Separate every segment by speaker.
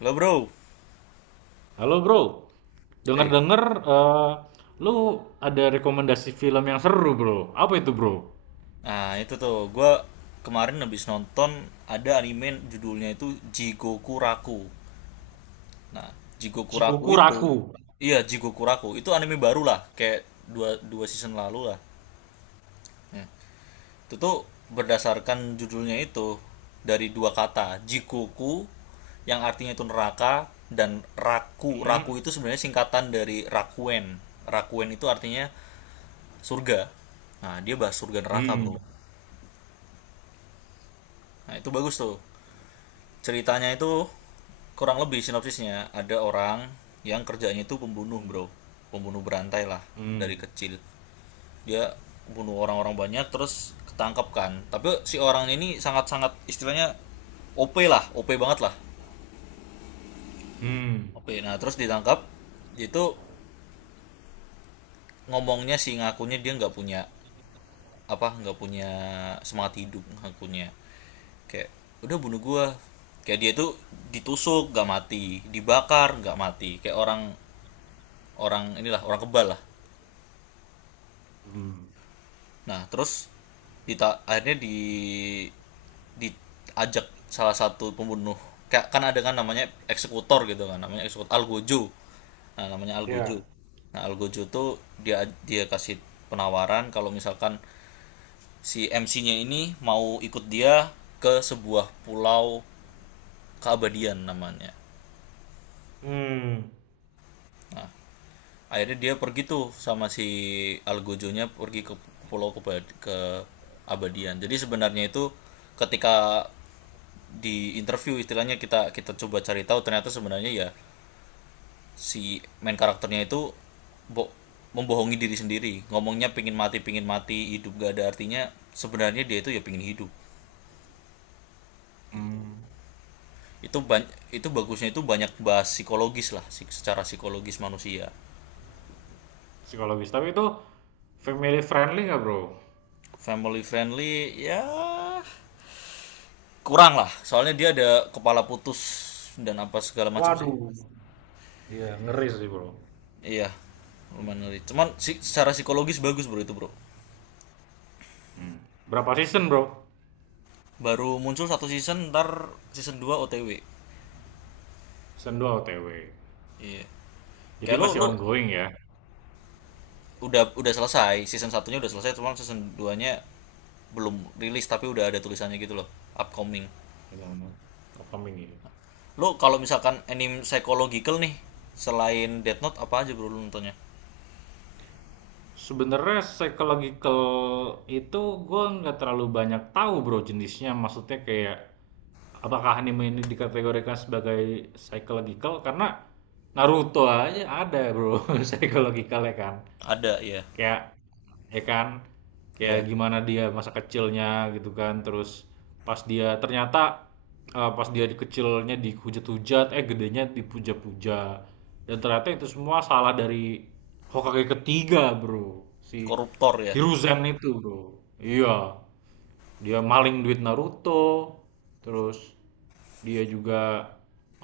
Speaker 1: Lo, bro.
Speaker 2: Halo bro,
Speaker 1: eh,
Speaker 2: denger-denger eh, lu ada rekomendasi film yang seru bro. Apa itu bro?
Speaker 1: nah, itu tuh, gue kemarin habis nonton, ada anime judulnya itu Jigoku Raku. Nah, Jigoku Raku
Speaker 2: Cikuku
Speaker 1: itu,
Speaker 2: Raku.
Speaker 1: iya, Jigoku Raku, itu anime baru lah, kayak dua season lalu lah. Itu tuh berdasarkan judulnya itu dari dua kata, Jigoku yang artinya itu neraka, dan Raku.
Speaker 2: Hmm,
Speaker 1: Raku itu sebenarnya singkatan dari Rakuen. Rakuen itu artinya surga. Nah, dia bahas surga neraka,
Speaker 2: hmm,
Speaker 1: bro. Nah, itu bagus tuh. Ceritanya itu kurang lebih sinopsisnya, ada orang yang kerjanya itu pembunuh, bro, pembunuh berantai lah. Dari
Speaker 2: hmm,
Speaker 1: kecil dia bunuh orang-orang banyak, terus ketangkep kan, tapi si orang ini sangat-sangat istilahnya OP lah, OP banget lah,
Speaker 2: hmm,
Speaker 1: OP. Nah, terus ditangkap, dia itu ngomongnya sih, ngakunya dia nggak punya apa, nggak punya semangat hidup, ngakunya, kayak udah, bunuh gua, kayak dia tuh ditusuk nggak mati, dibakar nggak mati, kayak orang orang inilah, orang kebal lah.
Speaker 2: hmm.
Speaker 1: Nah, terus akhirnya diajak salah satu pembunuh, kayak kan ada kan namanya eksekutor gitu kan, namanya eksekutor Algojo. Nah, namanya Algojo.
Speaker 2: Ya.
Speaker 1: Nah, Algojo tuh dia dia kasih penawaran kalau misalkan si MC-nya ini mau ikut dia ke sebuah pulau keabadian namanya.
Speaker 2: Hmm,
Speaker 1: Akhirnya dia pergi tuh sama si nya pergi ke pulau Abadian. Jadi sebenarnya itu ketika di interview istilahnya kita kita coba cari tahu, ternyata sebenarnya ya, si main karakternya itu bo- membohongi diri sendiri. Ngomongnya pingin mati, pingin mati, hidup gak ada artinya, sebenarnya dia itu ya pingin hidup. Gitu.
Speaker 2: hmm.
Speaker 1: itu ban- itu bagusnya itu banyak bahas psikologis lah, secara psikologis manusia.
Speaker 2: Psikologis. Tapi itu family friendly nggak bro?
Speaker 1: Family friendly ya kurang lah, soalnya dia ada kepala putus dan apa segala macam sih.
Speaker 2: Waduh. Iya, ngeri sih bro.
Speaker 1: Iya, lumayan ngeri, cuman secara psikologis bagus, bro, itu, bro.
Speaker 2: Hmm. Berapa season bro?
Speaker 1: Baru muncul satu season, ntar season 2 OTW.
Speaker 2: Season 2 OTW.
Speaker 1: Iya,
Speaker 2: Jadi
Speaker 1: kayak lu
Speaker 2: masih
Speaker 1: lu
Speaker 2: ongoing ya?
Speaker 1: udah, selesai season satunya, udah selesai, cuman season duanya belum rilis, tapi udah ada tulisannya gitu loh, upcoming.
Speaker 2: Ngomong-ngomong. Upcoming ya.
Speaker 1: Lu kalau misalkan anime psychological nih, selain Death Note apa aja, bro, lu nontonnya?
Speaker 2: Sebenarnya psychological itu gue nggak terlalu banyak tahu bro jenisnya. Maksudnya kayak apakah anime ini dikategorikan sebagai psychological? Karena Naruto aja ada bro psychological, ya kan.
Speaker 1: Ada ya.
Speaker 2: Kayak ya kan, kayak
Speaker 1: Iya,
Speaker 2: gimana dia masa kecilnya gitu kan, terus pas dia ternyata pas dia di kecilnya dihujat-hujat, gedenya dipuja-puja, dan ternyata itu semua salah dari Hokage ketiga bro, si
Speaker 1: koruptor ya.
Speaker 2: Hiruzen itu bro, iya, dia maling duit Naruto, terus dia juga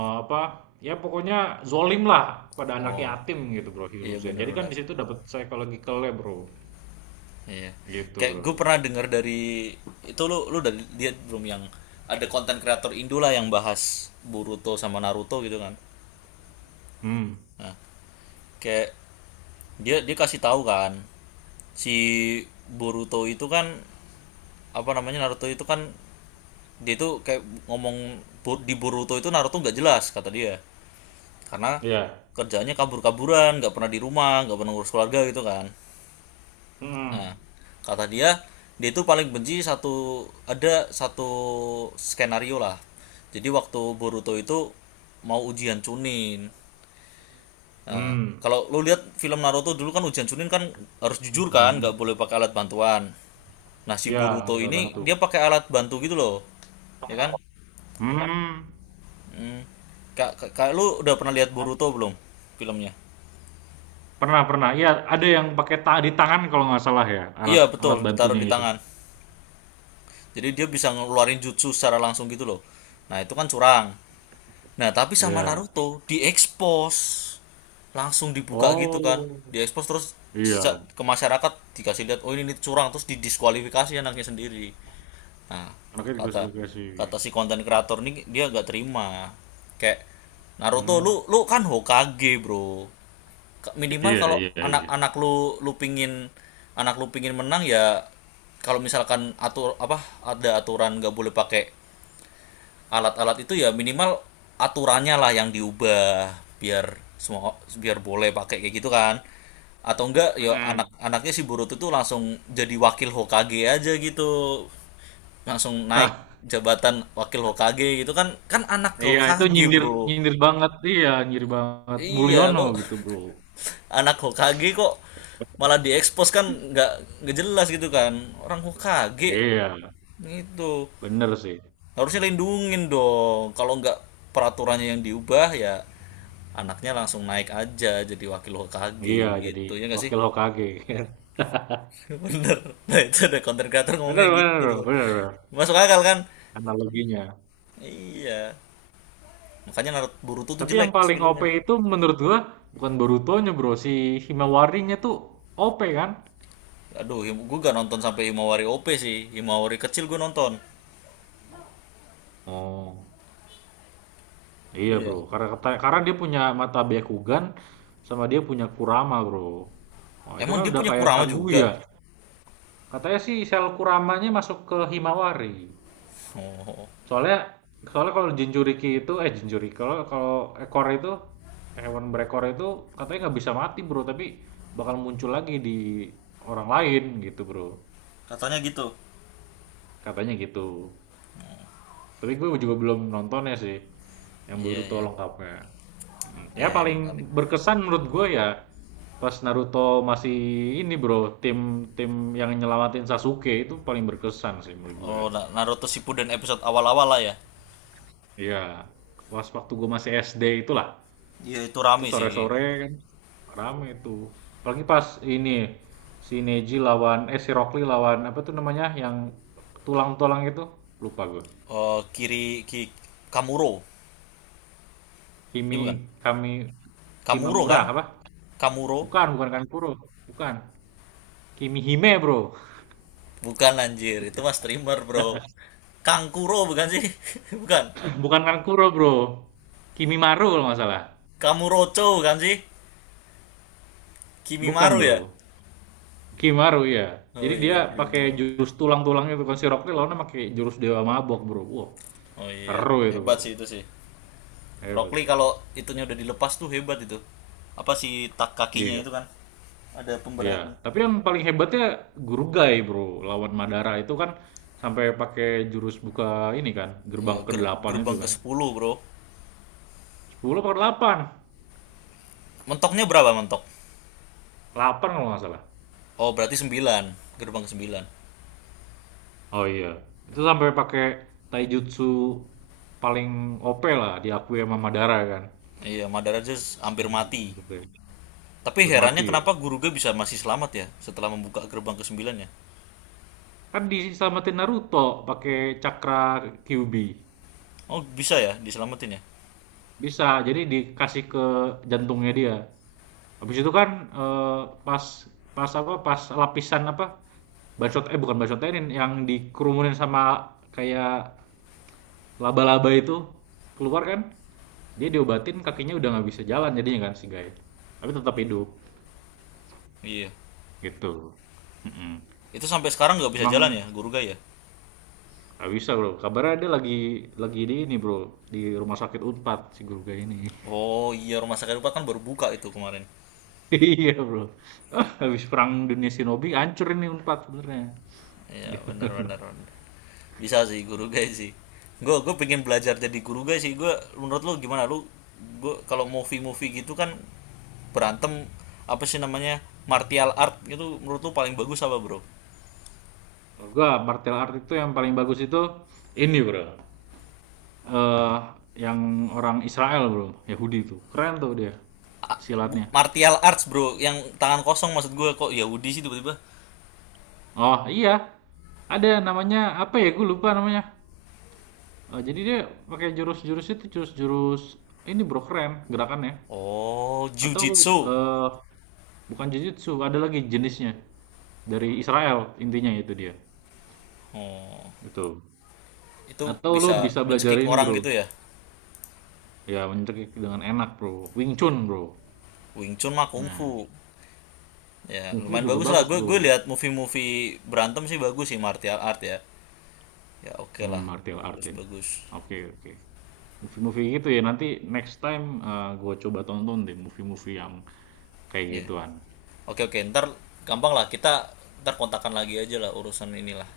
Speaker 2: eh, apa ya pokoknya zolim lah pada anak
Speaker 1: Oh
Speaker 2: yatim gitu bro
Speaker 1: iya,
Speaker 2: Hiruzen, jadi kan
Speaker 1: bener-bener.
Speaker 2: di situ dapat psychological-nya bro,
Speaker 1: Iya.
Speaker 2: gitu
Speaker 1: Kayak
Speaker 2: bro.
Speaker 1: gue pernah denger dari itu, lu lu udah lihat belum yang ada konten kreator Indo lah yang bahas Boruto sama Naruto gitu kan?
Speaker 2: Hmm.
Speaker 1: Kayak dia dia kasih tahu kan, si Boruto itu kan, apa namanya, Naruto itu kan, dia itu kayak ngomong di Boruto itu Naruto nggak jelas, kata dia, karena
Speaker 2: Ya.
Speaker 1: kerjaannya kabur-kaburan, nggak pernah di rumah, nggak pernah ngurus keluarga, gitu kan. Nah,
Speaker 2: Hmm,
Speaker 1: kata dia, dia itu paling benci satu, ada satu skenario lah. Jadi waktu Boruto itu mau ujian Chunin. Nah,
Speaker 2: hmm.
Speaker 1: kalau lo lihat film Naruto dulu kan, ujian Chunin kan harus jujur kan, nggak
Speaker 2: Mhm.
Speaker 1: boleh pakai alat bantuan. Nah, si
Speaker 2: Ya
Speaker 1: Boruto
Speaker 2: pakai alat
Speaker 1: ini
Speaker 2: bantu.
Speaker 1: dia pakai alat bantu gitu loh. Ya kan?
Speaker 2: Hmm.
Speaker 1: Hmm. Kak, kak, kak, lu udah pernah lihat Boruto belum, filmnya?
Speaker 2: Pernah pernah, ya ada yang pakai ta di tangan kalau nggak salah ya, alat
Speaker 1: Iya, betul,
Speaker 2: alat
Speaker 1: ditaruh
Speaker 2: bantunya
Speaker 1: di
Speaker 2: itu.
Speaker 1: tangan. Jadi dia bisa ngeluarin jutsu secara langsung gitu loh. Nah, itu kan curang. Nah, tapi sama
Speaker 2: Ya.
Speaker 1: Naruto diekspos. Langsung dibuka gitu kan.
Speaker 2: Oh
Speaker 1: Diekspos terus
Speaker 2: iya,
Speaker 1: ke masyarakat, dikasih lihat, oh ini, curang, terus didiskualifikasi anaknya sendiri. Nah,
Speaker 2: anaknya
Speaker 1: kata kata
Speaker 2: dikasih.
Speaker 1: si konten kreator nih, dia nggak terima. Kayak, Naruto,
Speaker 2: Hmm.
Speaker 1: lu lu kan Hokage, Bro. Minimal
Speaker 2: Iya,
Speaker 1: kalau
Speaker 2: iya, iya.
Speaker 1: anak-anak lu lu pingin anak lu pingin menang ya, kalau misalkan atur apa, ada aturan nggak boleh pakai alat-alat itu, ya minimal aturannya lah yang diubah, biar semua, biar boleh pakai kayak gitu kan. Atau enggak ya,
Speaker 2: Mm-mm.
Speaker 1: anak-anaknya si Boruto tuh langsung jadi wakil Hokage aja gitu, langsung naik
Speaker 2: Hah,
Speaker 1: jabatan wakil Hokage gitu kan, kan anak
Speaker 2: iya itu
Speaker 1: Hokage,
Speaker 2: nyindir,
Speaker 1: bro.
Speaker 2: nyindir banget, iya nyindir banget
Speaker 1: Iya,
Speaker 2: Mulyono
Speaker 1: lo.
Speaker 2: gitu bro.
Speaker 1: Anak Hokage kok malah diekspos kan, nggak, jelas gitu kan, orang Hokage
Speaker 2: Iya,
Speaker 1: gitu,
Speaker 2: bener sih.
Speaker 1: harusnya lindungin dong. Kalau nggak, peraturannya yang diubah, ya anaknya langsung naik aja jadi wakil HKG
Speaker 2: Iya, jadi
Speaker 1: gitu, ya nggak sih?
Speaker 2: wakil Hokage.
Speaker 1: Bener. Nah, itu ada konten creator ngomongnya
Speaker 2: Bener, bener
Speaker 1: gitu, bro.
Speaker 2: bro, bener bro.
Speaker 1: Masuk akal kan?
Speaker 2: Analoginya.
Speaker 1: Iya, makanya Naruto Boruto tuh
Speaker 2: Tapi yang
Speaker 1: jelek
Speaker 2: paling OP
Speaker 1: filmnya.
Speaker 2: itu menurut gua bukan Borutonya bro, si Himawarinya tuh OP kan.
Speaker 1: Aduh, gue gak nonton sampai Himawari OP sih, Himawari kecil gue nonton.
Speaker 2: Oh iya
Speaker 1: Iya,
Speaker 2: bro, karena karena dia punya mata Byakugan, sama dia punya Kurama bro. Oh itu
Speaker 1: emang
Speaker 2: kan
Speaker 1: dia
Speaker 2: udah
Speaker 1: punya
Speaker 2: kayak
Speaker 1: Kurama juga?
Speaker 2: Kaguya. Katanya sih sel Kuramanya masuk ke Himawari.
Speaker 1: Oh,
Speaker 2: Soalnya, soalnya kalau jinjuriki itu, jinjuriki kalau kalau ekor itu, hewan berekor itu, katanya nggak bisa mati bro, tapi bakal muncul lagi di orang lain gitu bro.
Speaker 1: katanya gitu.
Speaker 2: Katanya gitu. Tapi gue juga belum nontonnya sih, yang
Speaker 1: Iya,
Speaker 2: Boruto
Speaker 1: iya,
Speaker 2: lengkapnya. Ya
Speaker 1: iya, yang menarik.
Speaker 2: paling berkesan menurut gue ya pas Naruto masih ini bro, tim tim yang nyelamatin Sasuke itu paling berkesan sih menurut gue.
Speaker 1: Oh, Naruto Shippuden episode awal-awal lah ya.
Speaker 2: Iya, pas waktu gue masih SD itulah.
Speaker 1: Iya, itu
Speaker 2: Itu
Speaker 1: rame sih.
Speaker 2: sore-sore kan, rame itu. Apalagi pas ini si Neji lawan, si Rockly lawan apa tuh namanya, yang tulang-tulang itu? Lupa gue.
Speaker 1: Eh, kiri ki Kamuro. Ini
Speaker 2: Kimi,
Speaker 1: bukan.
Speaker 2: kami,
Speaker 1: Kamuro
Speaker 2: Kimamura
Speaker 1: kan?
Speaker 2: apa?
Speaker 1: Kamuro.
Speaker 2: Bukan, bukan Kankuro. Bukan. Kimihime, Bro.
Speaker 1: Bukan anjir, itu mas streamer, Bro. Kangkuro bukan sih? Bukan.
Speaker 2: Bukan Kankuro, Bro. Kimimaru kalau nggak salah.
Speaker 1: Kamurocho bukan sih?
Speaker 2: Bukan,
Speaker 1: Kimimaru ya?
Speaker 2: Bro. Kimaru ya.
Speaker 1: Oh
Speaker 2: Jadi dia
Speaker 1: iya,
Speaker 2: pakai
Speaker 1: Kimimaru.
Speaker 2: jurus tulang-tulang itu kan, si Rockly lawannya pakai jurus dewa mabok, Bro. Wah,
Speaker 1: Oh iya,
Speaker 2: seru itu,
Speaker 1: hebat
Speaker 2: Bro.
Speaker 1: sih itu sih. Rock
Speaker 2: Hebat,
Speaker 1: Lee
Speaker 2: Bro.
Speaker 1: kalau itunya udah dilepas tuh hebat itu. Apa sih tak kakinya
Speaker 2: Iya,
Speaker 1: itu kan? Ada
Speaker 2: iya,
Speaker 1: pemberatnya.
Speaker 2: tapi yang paling hebatnya Gurugai, Bro. Lawan Madara itu kan sampai pakai jurus buka ini kan, gerbang
Speaker 1: Iya,
Speaker 2: ke delapan itu
Speaker 1: gerbang ke
Speaker 2: kan.
Speaker 1: sepuluh, Bro.
Speaker 2: Sepuluh apa delapan,
Speaker 1: Mentoknya berapa, mentok?
Speaker 2: delapan kalau nggak salah.
Speaker 1: Oh, berarti sembilan, Gerbang ke-9.
Speaker 2: Oh iya. Itu sampai pakai taijutsu paling OP lah, diakui sama Madara kan.
Speaker 1: Iya, Madara aja
Speaker 2: Si
Speaker 1: hampir mati.
Speaker 2: Gurugai.
Speaker 1: Tapi herannya
Speaker 2: Hampir ya.
Speaker 1: kenapa Guruge bisa masih selamat ya setelah membuka gerbang ke sembilan ya?
Speaker 2: Kan diselamatin Naruto pakai cakra Kyuubi.
Speaker 1: Oh, bisa ya diselamatin ya?
Speaker 2: Bisa, jadi dikasih ke jantungnya dia. Habis itu kan, eee, pas pas apa, pas lapisan apa, bacot, bukan bacotenin, yang dikerumunin sama kayak laba-laba itu keluar kan, dia diobatin, kakinya udah nggak bisa jalan jadinya kan si guy, tapi tetap
Speaker 1: Iya.
Speaker 2: hidup,
Speaker 1: Iya.
Speaker 2: gitu. Mhm.
Speaker 1: Itu sampai sekarang nggak bisa jalan
Speaker 2: Emang
Speaker 1: ya Guruge ya?
Speaker 2: nggak bisa, Bro, kabarnya dia lagi di ini, Bro, di rumah sakit Unpad si guru guy ini.
Speaker 1: Oh, iya, rumah sakit Rupa kan baru buka itu kemarin.
Speaker 2: Iya, Bro. Habis perang dunia shinobi hancur ini Unpad sebenarnya,
Speaker 1: Iya,
Speaker 2: gitu.
Speaker 1: benar, benar. Bisa sih Guruge sih. Gue pengen belajar jadi Guruge sih. Gue, menurut lu gimana, lu? Gue kalau movie-movie gitu kan, berantem, apa sih namanya, martial art itu menurut lu paling bagus apa, Bro?
Speaker 2: Menurut gua martial art itu yang paling bagus itu ini, Bro. Eh yang orang Israel, Bro. Yahudi tuh. Keren tuh dia silatnya.
Speaker 1: Martial arts, bro, yang tangan kosong maksud gue, kok Yahudi sih tiba-tiba?
Speaker 2: Oh, iya. Ada namanya apa ya? Gue lupa namanya. Jadi dia pakai jurus-jurus itu, jurus-jurus ini, Bro, keren gerakannya.
Speaker 1: Oh,
Speaker 2: Atau
Speaker 1: jiu-jitsu?
Speaker 2: eh bukan jujutsu, ada lagi jenisnya. Dari Israel intinya itu dia.
Speaker 1: Oh,
Speaker 2: Gitu.
Speaker 1: itu
Speaker 2: Atau lo
Speaker 1: bisa
Speaker 2: bisa belajar
Speaker 1: mencekik
Speaker 2: ini,
Speaker 1: orang
Speaker 2: Bro.
Speaker 1: gitu ya?
Speaker 2: Ya, mencekik dengan enak, Bro. Wing Chun, Bro.
Speaker 1: Wing Chun mah Kung
Speaker 2: Nah,
Speaker 1: Fu. Ya
Speaker 2: Kungfu
Speaker 1: lumayan
Speaker 2: juga
Speaker 1: bagus lah,
Speaker 2: bagus,
Speaker 1: gue,
Speaker 2: Bro.
Speaker 1: lihat movie-movie berantem sih bagus sih, martial art ya. Ya, oke, okay lah.
Speaker 2: Martial art
Speaker 1: Bagus,
Speaker 2: ya.
Speaker 1: bagus.
Speaker 2: Oke, oke. Movie-movie gitu ya, nanti next time, gue coba tonton deh movie-movie yang kayak
Speaker 1: Ya, yeah.
Speaker 2: gituan.
Speaker 1: Oke, okay, oke, okay. Ntar gampang lah, kita ntar kontakan lagi aja lah urusan inilah.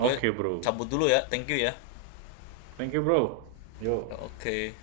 Speaker 1: Gue
Speaker 2: Bro.
Speaker 1: cabut dulu ya, thank you ya.
Speaker 2: Thank you, Bro.
Speaker 1: Ya,
Speaker 2: Yo.
Speaker 1: oke.